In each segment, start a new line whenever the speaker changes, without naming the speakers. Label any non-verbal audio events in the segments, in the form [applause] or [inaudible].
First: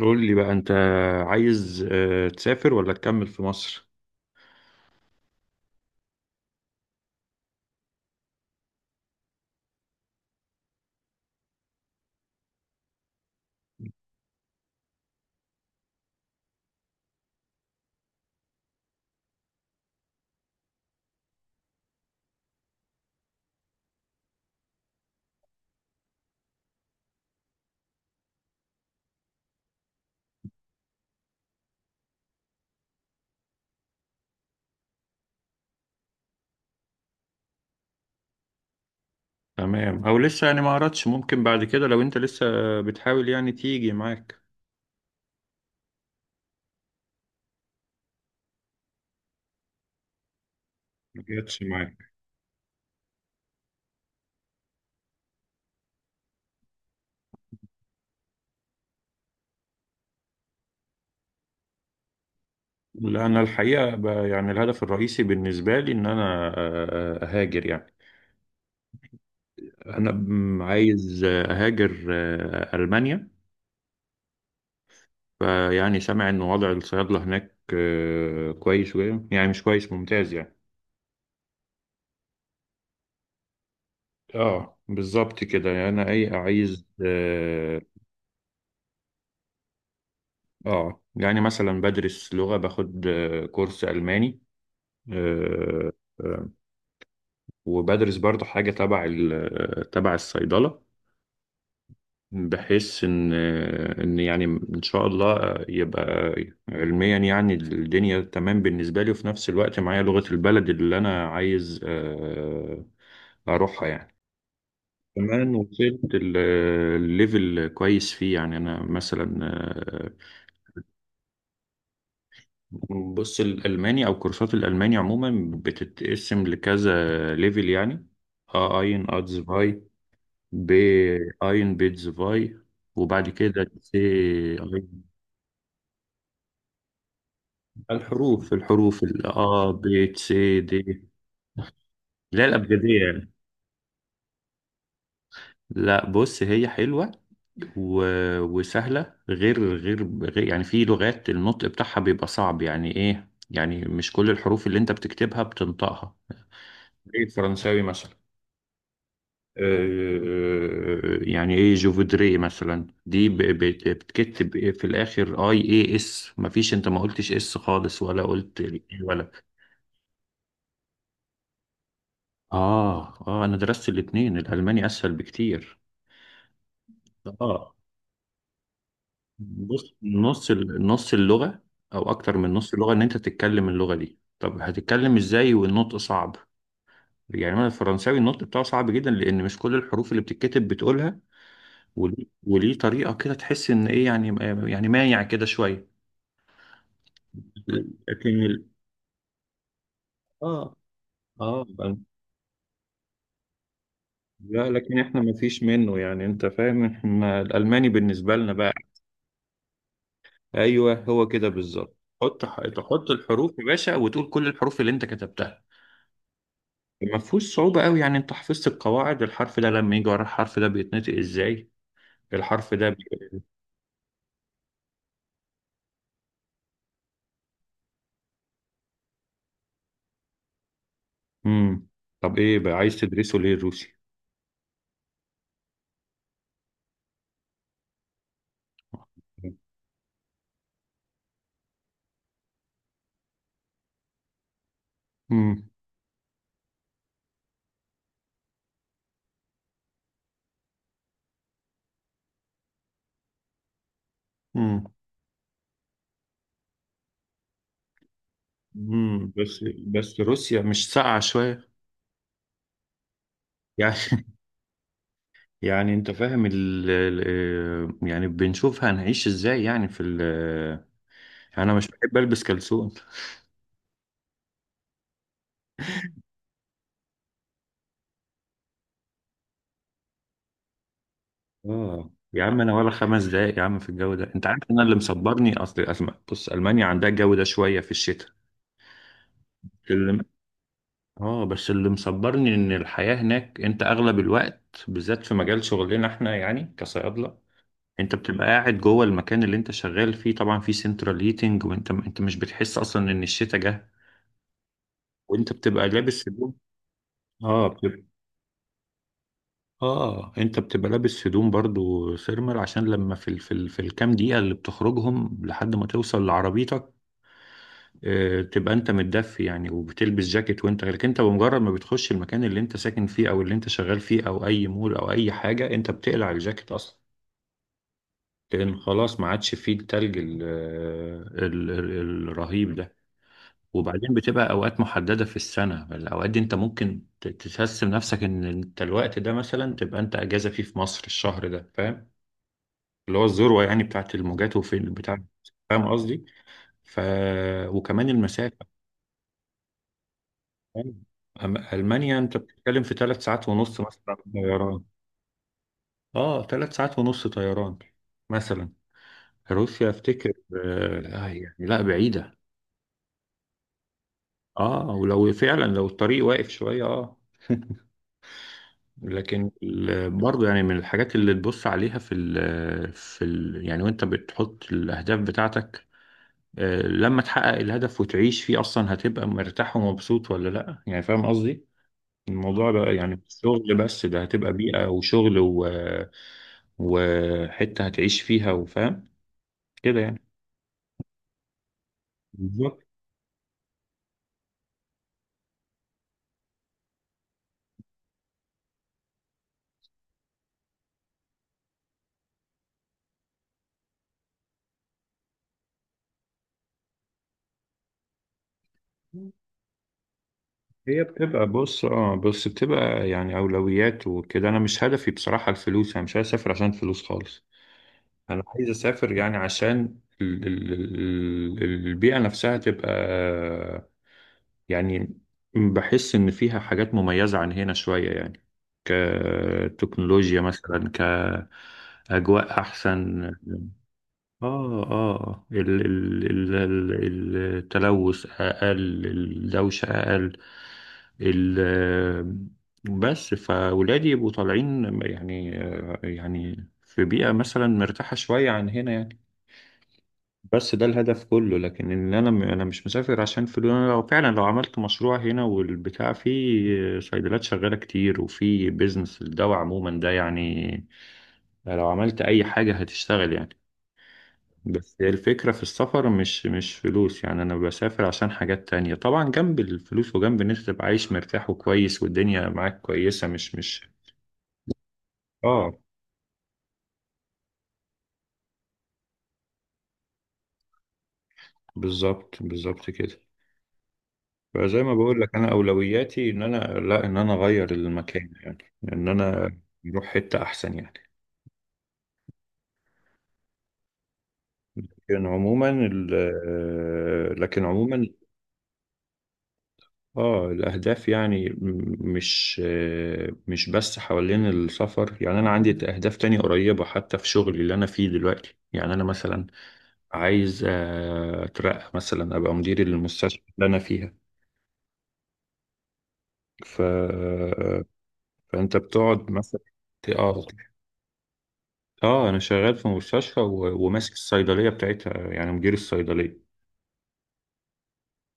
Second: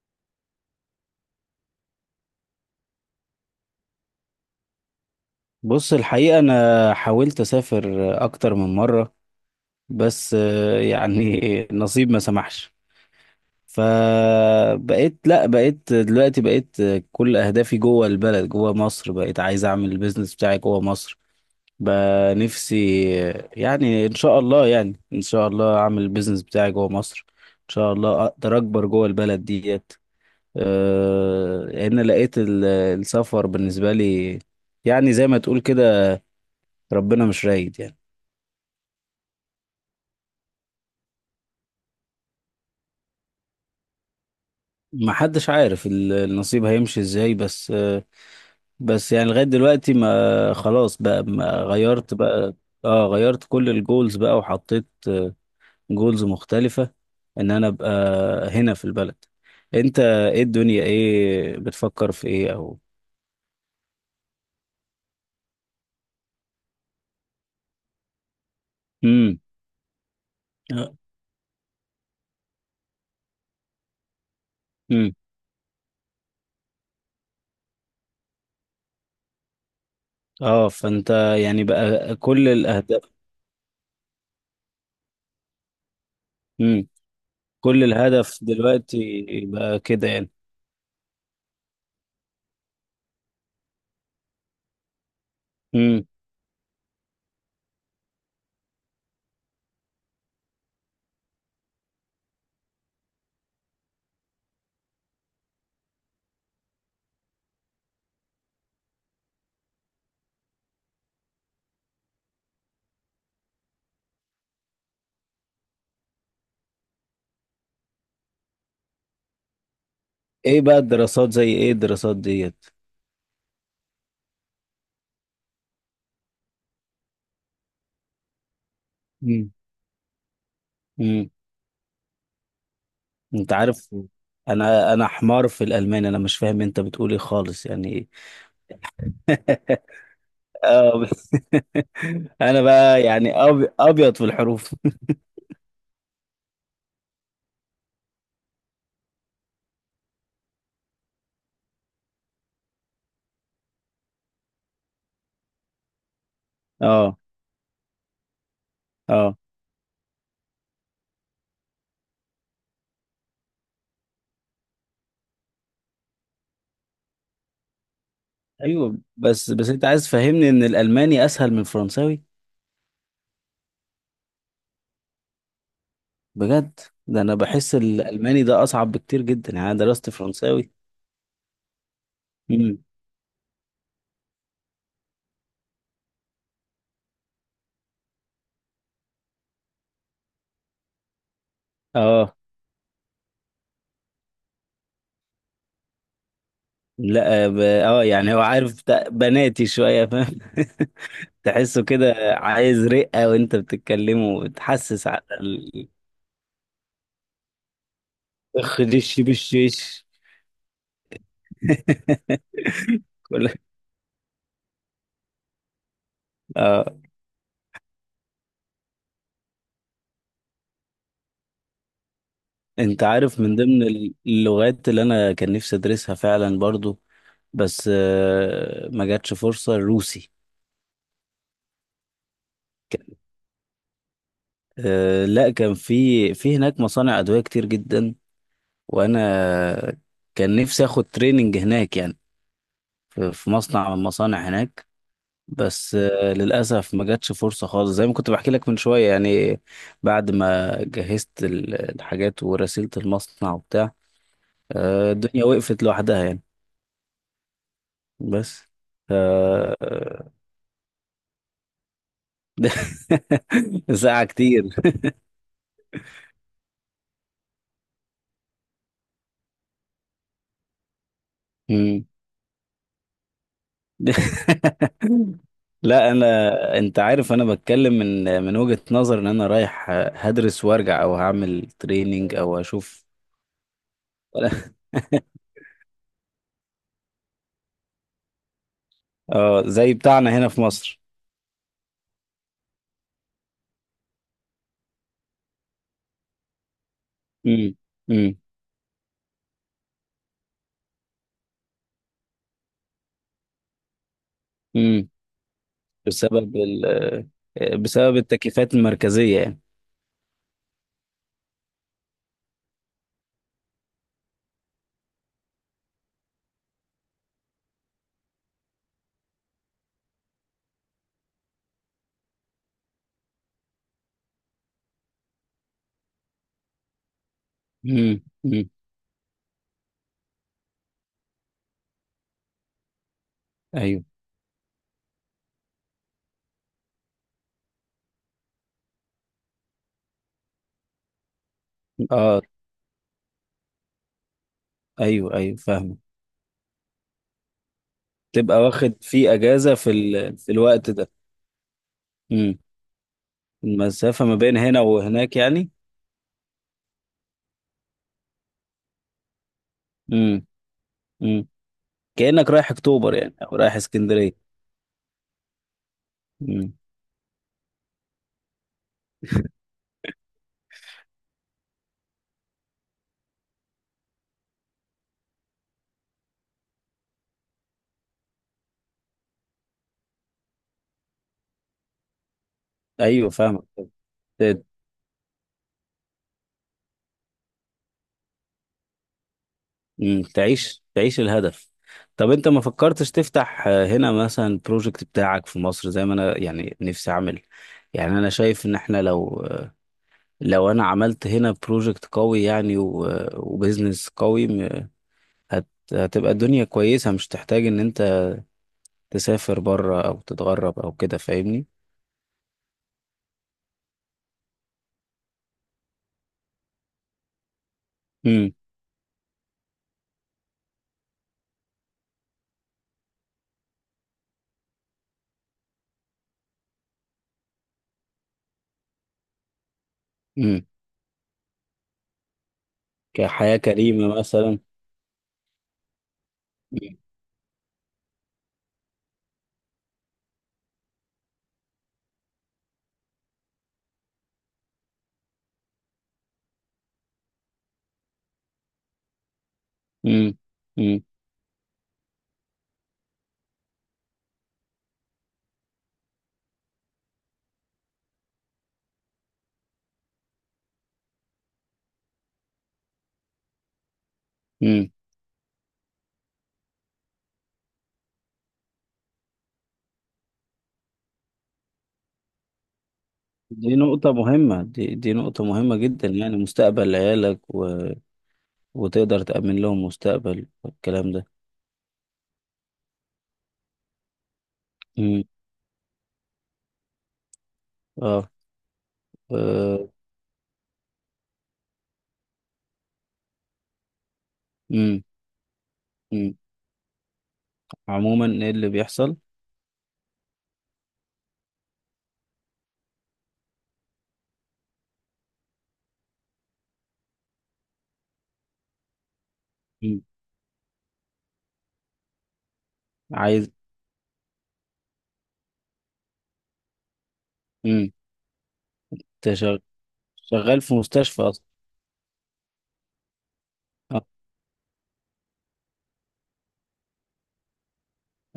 قول لي بقى. انت عايز تسافر ولا تكمل في مصر؟
بص الحقيقة أنا حاولت أسافر أكتر من مرة. بس يعني [laughs] نصيب ما سمحش. فبقيت، لا، بقيت دلوقتي، بقيت كل أهدافي جوه البلد، جوه مصر. بقيت عايز أعمل البيزنس بتاعي جوه مصر. بقى نفسي يعني إن شاء الله أعمل البيزنس بتاعي جوه مصر. إن شاء الله أقدر أكبر جوه البلد ديت. لأن لقيت السفر بالنسبة لي، يعني زي ما تقول كده، ربنا مش رايد يعني.
تمام. او لسه يعني ما قررتش؟ ممكن بعد كده لو انت لسه بتحاول يعني تيجي معاك.
ما حدش عارف النصيب هيمشي ازاي بس يعني لغاية دلوقتي، ما خلاص
ما
بقى، ما
جاتش معاك؟
غيرت بقى. اه، غيرت كل الجولز بقى وحطيت جولز مختلفة، ان انا ابقى هنا في البلد. انت ايه؟ الدنيا ايه؟ بتفكر في ايه؟ او...
لا، انا الحقيقه بقى يعني الهدف الرئيسي بالنسبه لي ان انا اهاجر يعني.
امم.
انا عايز اهاجر المانيا.
امم.
فيعني سامع ان وضع الصيادله هناك كويس شويه، يعني مش كويس ممتاز يعني.
اه، فانت يعني بقى كل الاهداف.
اه بالظبط كده، انا عايز
امم. كل الهدف دلوقتي بقى كده يعني.
اه يعني مثلا بدرس لغة، باخد كورس ألماني. آه،
امم.
آه، وبدرس برضه حاجة تبع الصيدلة. بحيث إن يعني إن شاء الله يبقى علميا يعني الدنيا تمام بالنسبة لي، وفي نفس الوقت معايا لغة البلد اللي أنا عايز أروحها يعني. كمان وصلت الليفل كويس فيه، يعني أنا مثلا
ايه بقى الدراسات؟ زي ايه الدراسات ديت؟
بص، الألماني أو كورسات الألماني عموما بتتقسم لكذا ليفل يعني. أ أين، أتزفاي، ب
امم.
أين، بيتزفاي، وبعد
انت
كده
عارف،
سي
انا
أين.
انا حمار في الالمان، انا مش فاهم انت بتقول ايه خالص، يعني ايه؟
الحروف، ال أ ب س د.
آه. [laughs]
لا،
انا
الأبجدية
بقى
يعني.
يعني ابيض في الحروف.
لا، بص هي حلوة و... وسهلة. يعني في لغات النطق بتاعها بيبقى صعب، يعني إيه يعني، مش كل الحروف اللي أنت بتكتبها بتنطقها.
[laughs] اه،
زي الفرنساوي مثلا.
اه.
يعني ايه، جوفودري مثلا دي بتكتب ايه في الاخر؟ اي اي اس. مفيش انت ما قلتش اس خالص ولا قلت ال
ايوه،
A ولا.
بس انت عايز تفهمني ان الالماني اسهل من الفرنساوي؟
اه، اه، انا درست الاتنين، الالماني اسهل بكتير.
بجد؟ ده انا
اه،
بحس الالماني ده اصعب بكتير جدا، يعني انا
بص،
درست فرنساوي.
نص اللغة او اكتر من نص
امم.
اللغة ان انت تتكلم اللغة دي، طب هتتكلم ازاي والنطق صعب؟ يعني انا الفرنساوي النطق بتاعه صعب جدا، لان مش كل الحروف اللي بتتكتب بتقولها. وليه
اه،
وليه طريقة كده تحس ان ايه يعني يعني مايع كده شوية.
لا،
لكن
يعني هو عارف، بناتي شويه فاهم.
اه،
[laughs]
اه،
تحسه كده عايز رقه وانت بتتكلمه،
لا، لكن
وتحسس
احنا
على
ما فيش منه، يعني انت فاهم احنا الالماني بالنسبه لنا بقى.
خديش بالشيش.
ايوه، هو كده بالظبط.
[laughs]
تحط
كل
الحروف يا باشا وتقول كل الحروف اللي انت كتبتها.
آه.
ما فيهوش صعوبه قوي، يعني انت حفظت القواعد. الحرف ده لما يجي ورا الحرف ده بيتنطق ازاي. الحرف ده
انت عارف، من ضمن اللغات اللي انا كان نفسي ادرسها فعلا برضو، بس ما جاتش فرصة، الروسي.
مم. طب ايه بقى عايز
كان-
تدرسه ليه الروسي؟
لا، كان في هناك مصانع ادوية كتير جدا، وانا كان نفسي اخد تريننج هناك يعني، في مصنع من المصانع هناك.
امم
بس للأسف ما جاتش فرصة خالص، زي ما كنت بحكي لك من شوية يعني. بعد ما جهزت الحاجات ورسلت المصنع وبتاع،
امم
الدنيا وقفت لوحدها يعني. بس. ف- [laughs]
بس
آه،
روسيا مش ساقعه شويه يعني؟
ساعة كتير. [laughs]
يعني انت فاهم يعني بنشوف هنعيش ازاي يعني في يعني انا مش
مم.
بحب البس كلسون.
[laughs] لا انا، انت عارف، انا بتكلم من وجهة نظر ان انا رايح هدرس وارجع، او هعمل
اه
تريننج،
يا عم،
او
انا ولا
اشوف.
5 دقايق يا عم في الجو ده. انت عارف انا
[laughs]
اللي مصبرني اصل بص، المانيا عندها الجو ده شويه في الشتاء.
اه، زي
اللي-
بتاعنا هنا في مصر.
اه، بس اللي مصبرني ان الحياه هناك انت اغلب الوقت بالذات في مجال شغلنا احنا، يعني كصيادله.
امم.
انت بتبقى قاعد جوه المكان اللي انت شغال فيه، طبعا في سنترال هيتنج، وانت مش بتحس اصلا ان الشتاء جه.
امم.
وانت بتبقى لابس هدوم.
بسبب ال
اه
بسبب التكليفات المركزية يعني.
اه انت بتبقى لابس هدوم برضو ثيرمال، عشان لما في الكام دقيقة اللي بتخرجهم لحد ما توصل لعربيتك. تبقى انت متدفي يعني، وبتلبس جاكيت لكن انت بمجرد ما بتخش المكان اللي انت ساكن فيه او اللي انت شغال فيه او اي مول او اي حاجة، انت بتقلع الجاكيت اصلا.
امم. امم.
لان خلاص ما عادش فيه التلج الرهيب ده.
ايوه.
وبعدين بتبقى اوقات محدده في السنه، الاوقات دي انت ممكن تحس بنفسك ان انت الوقت ده مثلا تبقى انت اجازه فيه في مصر الشهر ده، فاهم؟
اه.
اللي هو الذروة يعني بتاعت الموجات وفي بتاع.
ايوه. ايوه،
فاهم
فاهمه.
قصدي؟ ف وكمان المسافة.
تبقى واخد في اجازة في في الوقت
فاهم؟
ده.
ألمانيا أنت
امم.
بتتكلم في 3 ساعات ونص مثلا
المسافة ما بين هنا
طيران.
وهناك يعني.
اه، ثلاث ساعات ونص طيران مثلا. روسيا أفتكر
امم. امم.
يعني لا بعيدة.
كأنك رايح اكتوبر يعني، او رايح اسكندرية.
اه، ولو فعلا لو الطريق واقف
امم.
شوية اه. [laughs] لكن برضه يعني من الحاجات اللي تبص عليها في ال في ال يعني وانت بتحط الاهداف بتاعتك. لما تحقق الهدف وتعيش فيه اصلا هتبقى مرتاح ومبسوط ولا لا يعني، فاهم قصدي؟ الموضوع بقى يعني
ايوه
مش
فاهمك.
شغل بس، ده هتبقى
ت-
بيئة وشغل و... وحتة هتعيش فيها، وفاهم كده يعني.
مم. تعيش الهدف. طب انت ما
بالظبط.
فكرتش تفتح هنا مثلا بروجكت بتاعك في مصر، زي ما انا يعني نفسي اعمل؟ يعني انا شايف ان احنا لو انا عملت هنا بروجكت قوي يعني، وبزنس قوي، هت هتبقى الدنيا كويسة، مش تحتاج ان انت تسافر بره او تتغرب او
هي
كده،
بتبقى،
فاهمني؟
بص اه بس بتبقى يعني أولويات وكده، أنا مش هدفي بصراحة الفلوس، أنا مش عايز أسافر عشان فلوس خالص. أنا
امم.
عايز أسافر يعني عشان البيئة نفسها تبقى يعني. بحس إن فيها حاجات مميزة عن هنا شوية، يعني كتكنولوجيا
امم.
مثلا، كأجواء أحسن.
كحياة كريمة مثلا.
آه آه ال ال ال ال التلوث أقل، الدوشة أقل، ال بس فولادي يبقوا طالعين يعني. يعني في بيئة مثلا مرتاحة شوية عن هنا يعني.
امم.
بس ده
امم.
الهدف كله، لكن ان انا مش مسافر عشان فلوس. انا لو فعلا لو عملت مشروع هنا والبتاع، فيه صيدلات شغاله كتير وفي بيزنس الدواء عموما ده يعني، لو عملت اي حاجه هتشتغل يعني.
امم.
بس هي الفكره في السفر مش فلوس، يعني انا بسافر عشان حاجات تانية طبعا جنب الفلوس، وجنب ان انت تبقى عايش مرتاح وكويس والدنيا معاك كويسه، مش
دي
مش
نقطة مهمة، دي نقطة
اه،
مهمة جدا، يعني مستقبل عيالك، وتقدر تأمن لهم مستقبل والكلام ده.
بالظبط بالظبط كده. فزي ما بقول
امم.
لك انا اولوياتي ان انا، لا، ان انا اغير
اه.
المكان، يعني ان انا اروح حته احسن يعني.
امم. امم.
لكن عموما
عموما ايه اللي بيحصل؟
اه الاهداف يعني مش بس حوالين السفر، يعني انا عندي اهداف تانية قريبه حتى في شغلي اللي انا فيه دلوقتي، يعني انا مثلا
مم.
عايز اترقى مثلا ابقى مدير المستشفى
عايز.
اللي انا فيها. ف... فانت بتقعد
امم.
مثلا. اه،
شغال في مستشفى اصلا؟
اه، انا شغال في مستشفى و-
اه.
وماسك الصيدليه بتاعتها، يعني مدير الصيدليه.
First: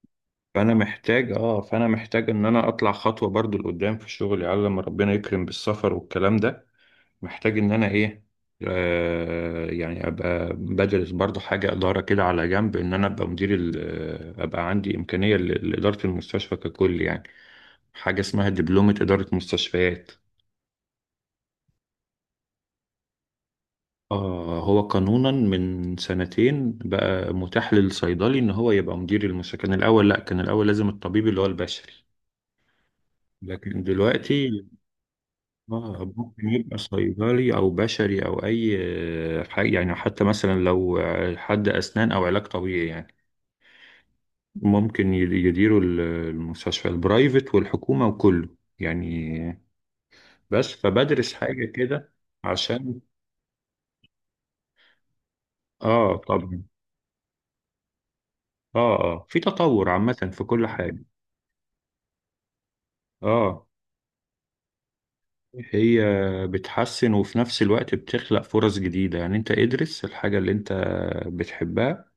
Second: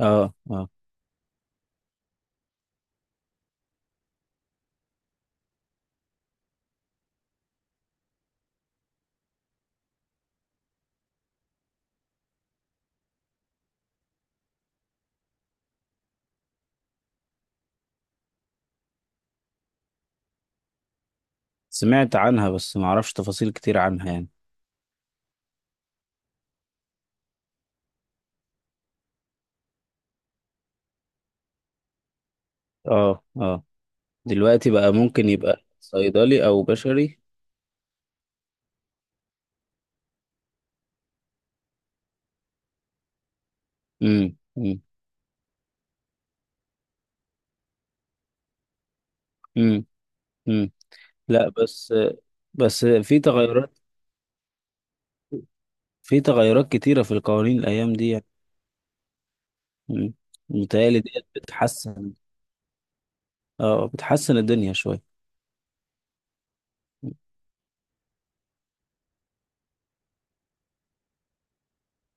اه. آه.
فانا محتاج ان انا اطلع خطوه برضو لقدام في شغلي، على لما ربنا يكرم بالسفر والكلام ده. محتاج ان انا ايه، يعني ابقى بدرس برضو حاجه اداره كده على جنب، ان انا ابقى مدير ابقى عندي امكانيه لاداره المستشفى ككل يعني. حاجه اسمها دبلومه اداره مستشفيات.
سمعت عنها بس ما اعرفش تفاصيل كتير عنها يعني.
هو قانونا من سنتين بقى متاح للصيدلي ان هو يبقى مدير المستشفى. كان الاول، لا، كان الاول لازم الطبيب اللي هو البشري.
اه. اه.
لكن دلوقتي
دلوقتي بقى ممكن يبقى صيدلي
ممكن
او
يبقى
بشري.
صيدلي او بشري او اي حاجة يعني. حتى مثلا لو حد اسنان او علاج طبيعي يعني،
امم. امم.
ممكن يديروا المستشفى البرايفت والحكومة وكله يعني.
امم. أمم.
بس فبدرس
لا،
حاجة
بس
كده
بس
عشان.
في تغيرات.
اه،
في
طبعا.
تغيرات كتيرة في القوانين الايام دي يعني.
اه، اه، في تطور
أمم.
عامة في كل
متهيألي
حاجة.
ديت بتحسن.
اه،
اه، بتحسن الدنيا شوية.
هي بتحسن، وفي نفس الوقت بتخلق فرص جديدة. يعني انت ادرس الحاجة اللي انت بتحبها،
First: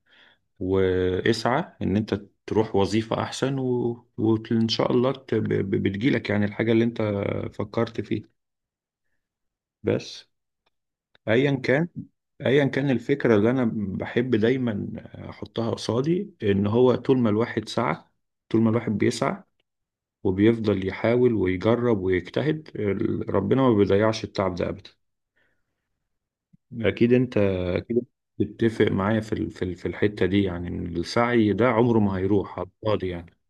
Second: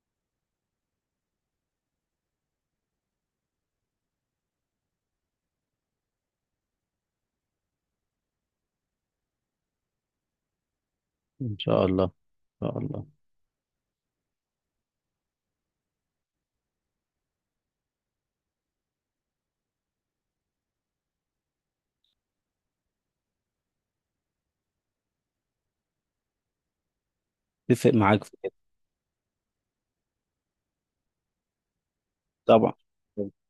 واسعى ان انت تروح وظيفة احسن، و... وان شاء الله بتجيلك يعني الحاجة اللي انت فكرت فيها. بس ايا
إن شاء
كان
الله. إن
ايا
شاء
كان
الله.
الفكرة اللي انا بحب دايما احطها قصادي، ان هو طول ما الواحد سعى، طول ما الواحد بيسعى وبيفضل يحاول ويجرب ويجتهد، ربنا ما بيضيعش التعب ده ابدا. اكيد، انت
اتفق
اكيد
معاك في كده.
تتفق معايا في الحته دي، يعني ان السعي ده عمره ما هيروح على
طبعا.
الفاضي يعني.